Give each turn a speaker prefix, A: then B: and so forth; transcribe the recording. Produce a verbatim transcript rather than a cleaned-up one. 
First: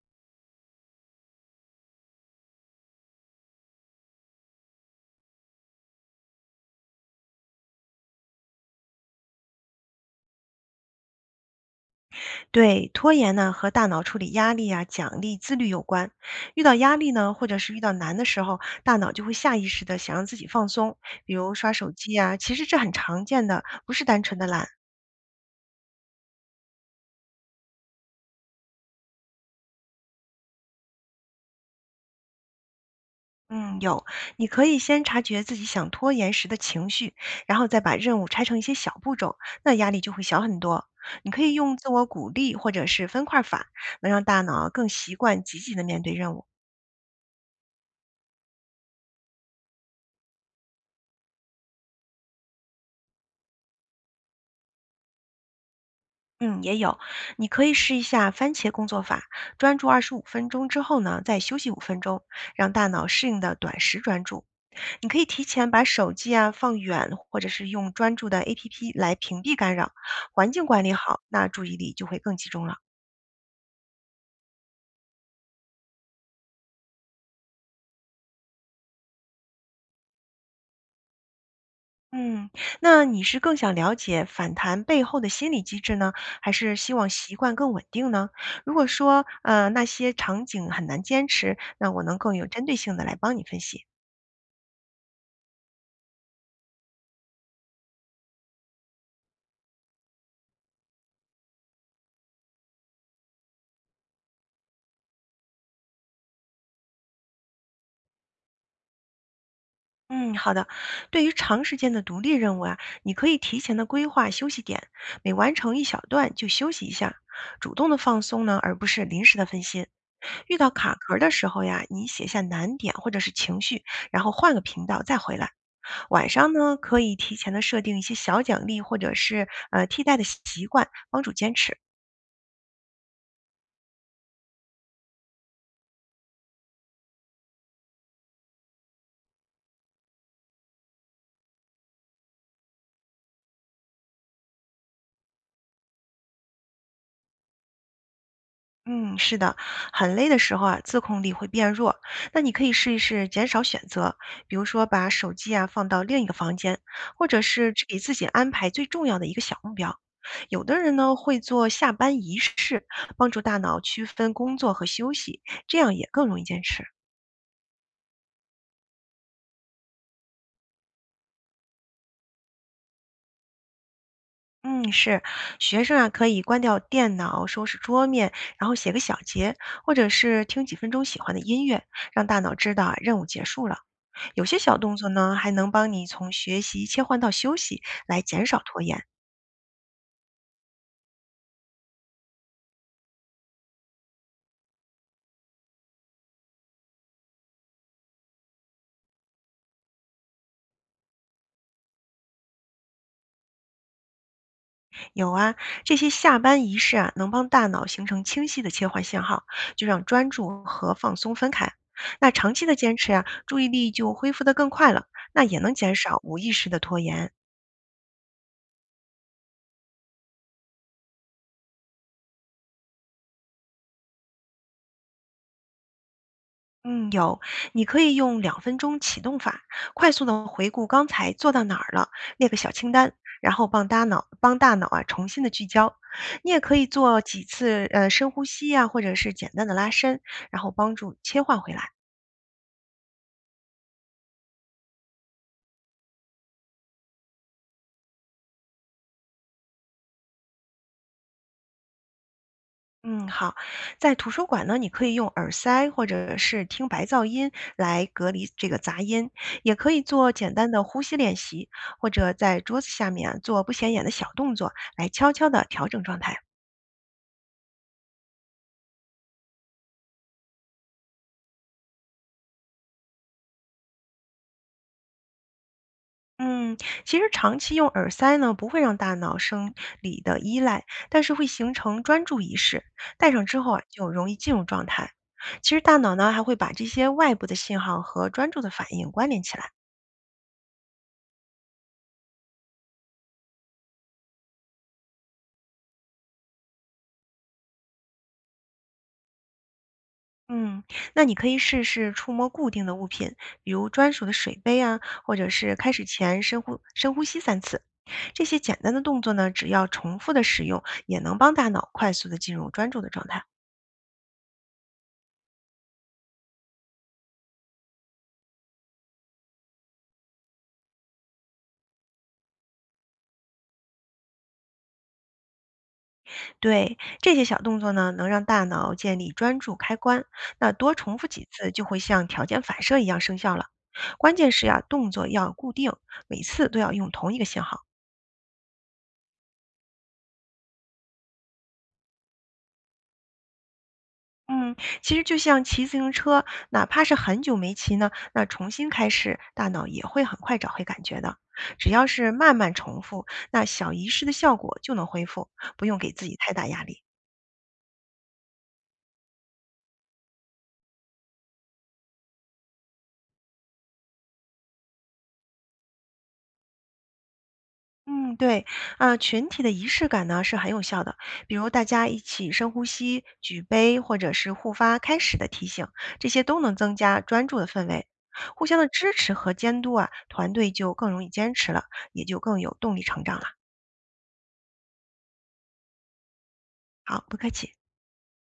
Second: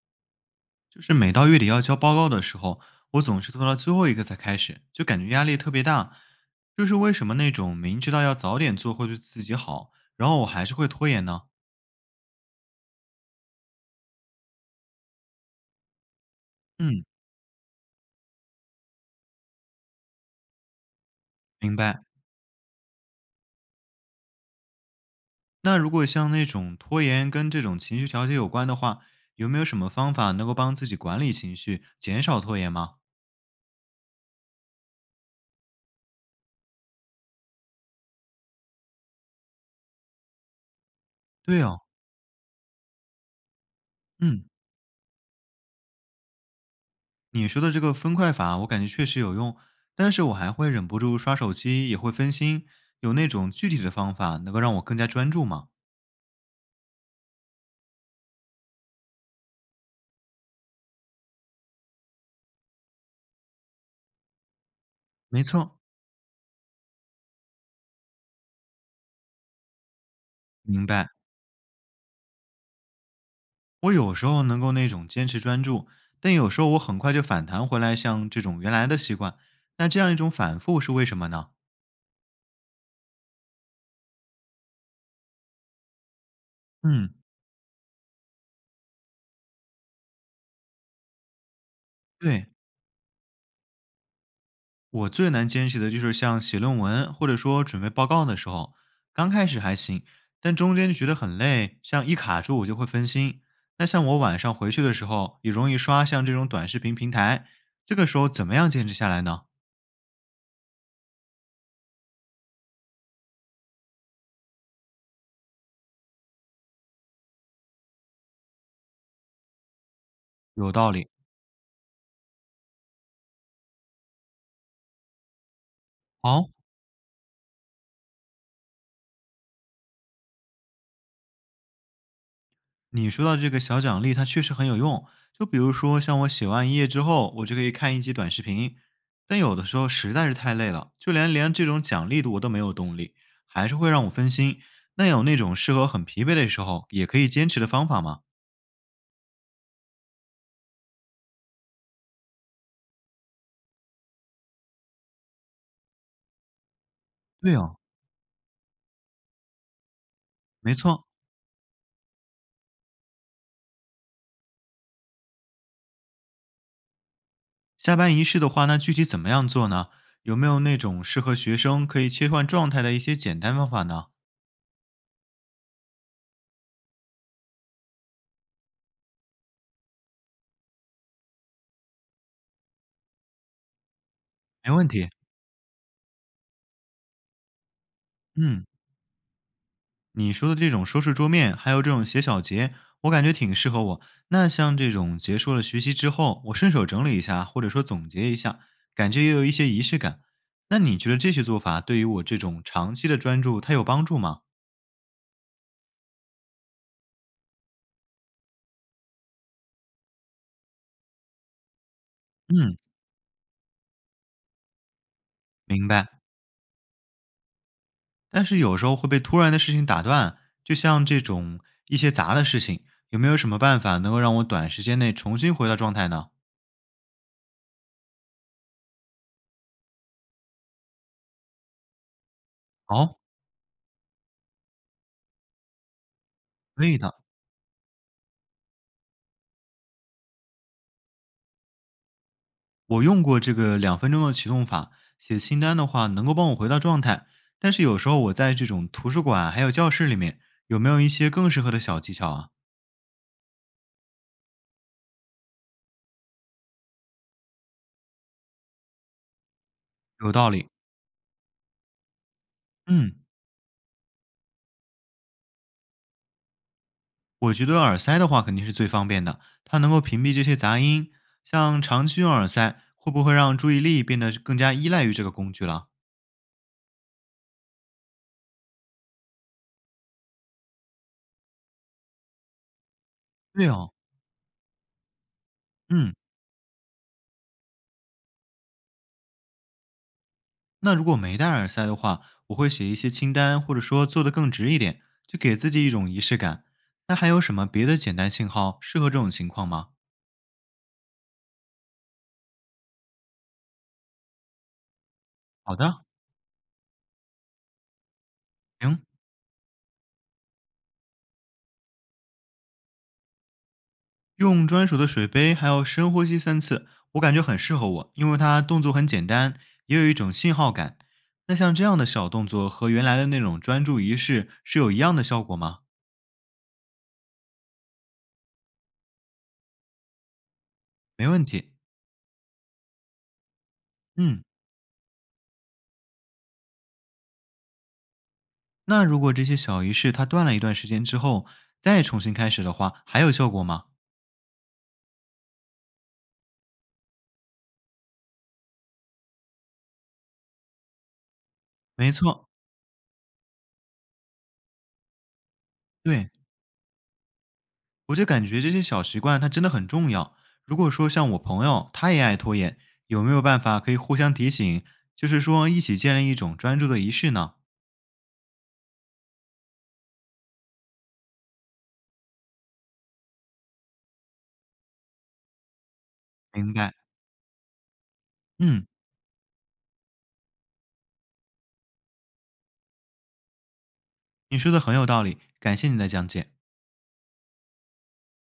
A: 就是每到月底要交报告的时候，我总是拖到最后一个才开始，就感觉压力特别大。就是为什么那种明知道要早点做会对自己好，然后我还是会拖延呢？
B: 对，拖延呢和大脑处理压力啊、奖励、自律有关。遇到压
A: 嗯，
B: 力呢，或者是遇到难的时候，大脑就会下意识的想让自己放松，比如刷
A: 明
B: 手
A: 白。
B: 机啊。其实这很常见的，不是单纯的懒。
A: 那如果像那种拖延跟这种情绪调节有关的话，有没有什么方法能够帮自己管理情绪，减少拖延吗？
B: 嗯，有，你可以先察觉自己想拖延时的情绪，然后再把任务拆成一些小步骤，那压力就会小很多。你可以
A: 对
B: 用
A: 哦，
B: 自我鼓励或者是分块法，能让大
A: 嗯，
B: 脑更习惯积极的面对任务。
A: 你说的这个分块法，我感觉确实有用，但是我还会忍不住刷手机，也会分心。有那种具体的方法能够让我更加专注吗？
B: 嗯，也有，你可以试一下番茄工作法，专注二十五分钟之后呢，再休息五分钟，让大脑适应的短时专注。你可以
A: 没
B: 提前
A: 错，
B: 把手机啊放远，或者是用专注的 A P P 来屏蔽干扰，环境管
A: 明
B: 理
A: 白。
B: 好，那注意力就会更集中了。
A: 我有时候能够那种坚持专注，但有时候我很快就反弹回来，像这种原来的习惯。那这样一种反复是为什么呢？
B: 嗯，那你是更想了解反弹背后的心理机制呢，还是希望
A: 嗯，
B: 习惯更稳定呢？如果说呃那些场景很难坚持，那我能更有
A: 对，
B: 针对性的来帮你分析。
A: 我最难坚持的就是像写论文或者说准备报告的时候，刚开始还行，但中间就觉得很累，像一卡住我就会分心。那像我晚上回去的时候，也容易刷像这种短视频平台，这个时候怎么样坚持下来呢？
B: 嗯，好的。对于长时间的独立任务啊，你可以提前的规划休息点，每完成一小段就休息一下，主动的放松呢，而不是临时的分心。遇到
A: 有道
B: 卡
A: 理。
B: 壳儿的时候呀，你写下难点或者是情绪，然后换个频道再回来。晚
A: 好，
B: 上呢，可以提前的设定一些小奖励或者是呃替代的习惯，帮助坚持。
A: 你说到这个小奖励，它确实很有用。就比如说，像我写完一页之后，我就可以看一集短视频。但有的时候实在是太累了，就连连这种奖励的我都没有动力，还是会让我分心。那有那种适合很疲惫的时候也可以坚持的方法吗？
B: 嗯，是的，很累的时候啊，自控力会变弱。那你可以试一试减少选择，比如说把手机啊放到另一个房间，或者
A: 对
B: 是
A: 哦，
B: 只给自己安排最重要的一个小目标。有
A: 没
B: 的人
A: 错。
B: 呢会做下班仪式，帮助大脑区分工作和休息，这样也更容易坚持。
A: 下班仪式的话，那具体怎么样做呢？有没有那种适合学生可以切换状态的一些简单方法呢？
B: 嗯，是，学生啊可以关掉电脑，收拾桌面，然后写个小结，或者是听几分钟喜欢的音乐，让大脑知道啊任务结束了。有些
A: 没
B: 小
A: 问
B: 动
A: 题。
B: 作呢，还能帮你从学习切换到休息，来减少
A: 嗯，
B: 拖延。
A: 你说的这种收拾桌面，还有这种写小结，我感觉挺适合我。那像这种结束了学习之后，我顺手整理一下，或者说总结一下，感觉也有一些仪式感。那你觉得这些做法对于我这种长期的专注，它有帮助吗？
B: 有啊，这些下班仪式啊，能帮大脑形成清晰的切换信号，就让专注和放松分开。那长期的
A: 嗯，
B: 坚持啊，注意力就恢复得更快了，那也能
A: 明
B: 减
A: 白。
B: 少无意识的拖延。
A: 但是有时候会被突然的事情打断，就像这种一些杂的事情，有没有什么办法能够让我短时间内重新回到状态呢？
B: 嗯，有，你可以用两分钟启动法，快速的回顾刚才做到哪儿了，列个小清单，
A: 哦，
B: 然后帮大脑帮大脑啊重新的聚焦。你也可
A: 可
B: 以
A: 以的。
B: 做几次呃深呼吸呀、或者是简单的拉伸，然后帮助切换回来。
A: 我用过这个两分钟的启动法，写清单的话能够帮我回到状态。但是有时候我在这种图书馆还有教室里面，有没有一些更适合的小技巧啊？
B: 嗯，好，在图书馆呢，你可以用耳塞或者是听白噪音来隔离这个杂音，也可以做
A: 有道
B: 简
A: 理。
B: 单的呼吸练习，或者在桌子下
A: 嗯，
B: 面啊做不显眼的小动作来悄悄的调整状态。
A: 我觉得耳塞的话肯定是最方便的，它能够屏蔽这些杂音。像长期用耳塞，会不会让注意力变得更加依赖于这个工具了？
B: 嗯，其实长期用耳塞呢，不会让大脑生理的依赖，但是会形成专注意识。戴上之
A: 对
B: 后啊，
A: 哦，
B: 就容易进入状态。其实大
A: 嗯。
B: 脑呢，还会把这些外部的信号和专注的反应关联起来。
A: 那如果没戴耳塞的话，我会写一些清单，或者说做得更直一点，就给自己一种仪式感。那还有什么别的简单信号适合这种情况吗？
B: 嗯，那你可以试试触摸固定的物品，比如专属的水杯啊，或者是
A: 好
B: 开
A: 的，
B: 始前深呼深呼吸三次。这些简单的
A: 行，
B: 动作呢，只要重复的使用，也能帮大脑快速的进入专注的状态。
A: 用专属的水杯，还有深呼吸三次，我感觉很适合我，因为它动作很简单，也有一种信号感。那像这样的小动作和原来的那种专注仪式是有一样的效果吗？
B: 对，这些小动作呢，能让大脑建立专注开关。那多重
A: 没
B: 复
A: 问
B: 几次，
A: 题。
B: 就会像条件反射一样生效了。关
A: 嗯，
B: 键是呀、动作要固定，每次都要用同一个信号。
A: 那如果这些小仪式它断了一段时间之后，再重新开始的话，还有效果吗？
B: 嗯，其实就像骑自行车，哪怕是很久没骑呢，那重新开始，大脑也会很快找回感觉的。只要
A: 没
B: 是
A: 错，
B: 慢慢重复，那小仪式的效果就能恢复，不用给自
A: 对，
B: 己太大压力。
A: 我就感觉这些小习惯它真的很重要。如果说像我朋友他也爱拖延，有没有办法可以互相提醒，就是说一起建立一种专注的仪式呢？
B: 嗯，对，啊，群体的仪式感呢是很有效的，比如大家一起深呼吸、举杯，或者是互发开始的提醒，这些都
A: 明
B: 能
A: 白，
B: 增加专注的氛围。互相
A: 嗯，
B: 的支持和监督啊，团队就更容易坚持了，也就更有动力成长了。
A: 你说的很有道理，感谢你的讲解。
B: 好，不客气。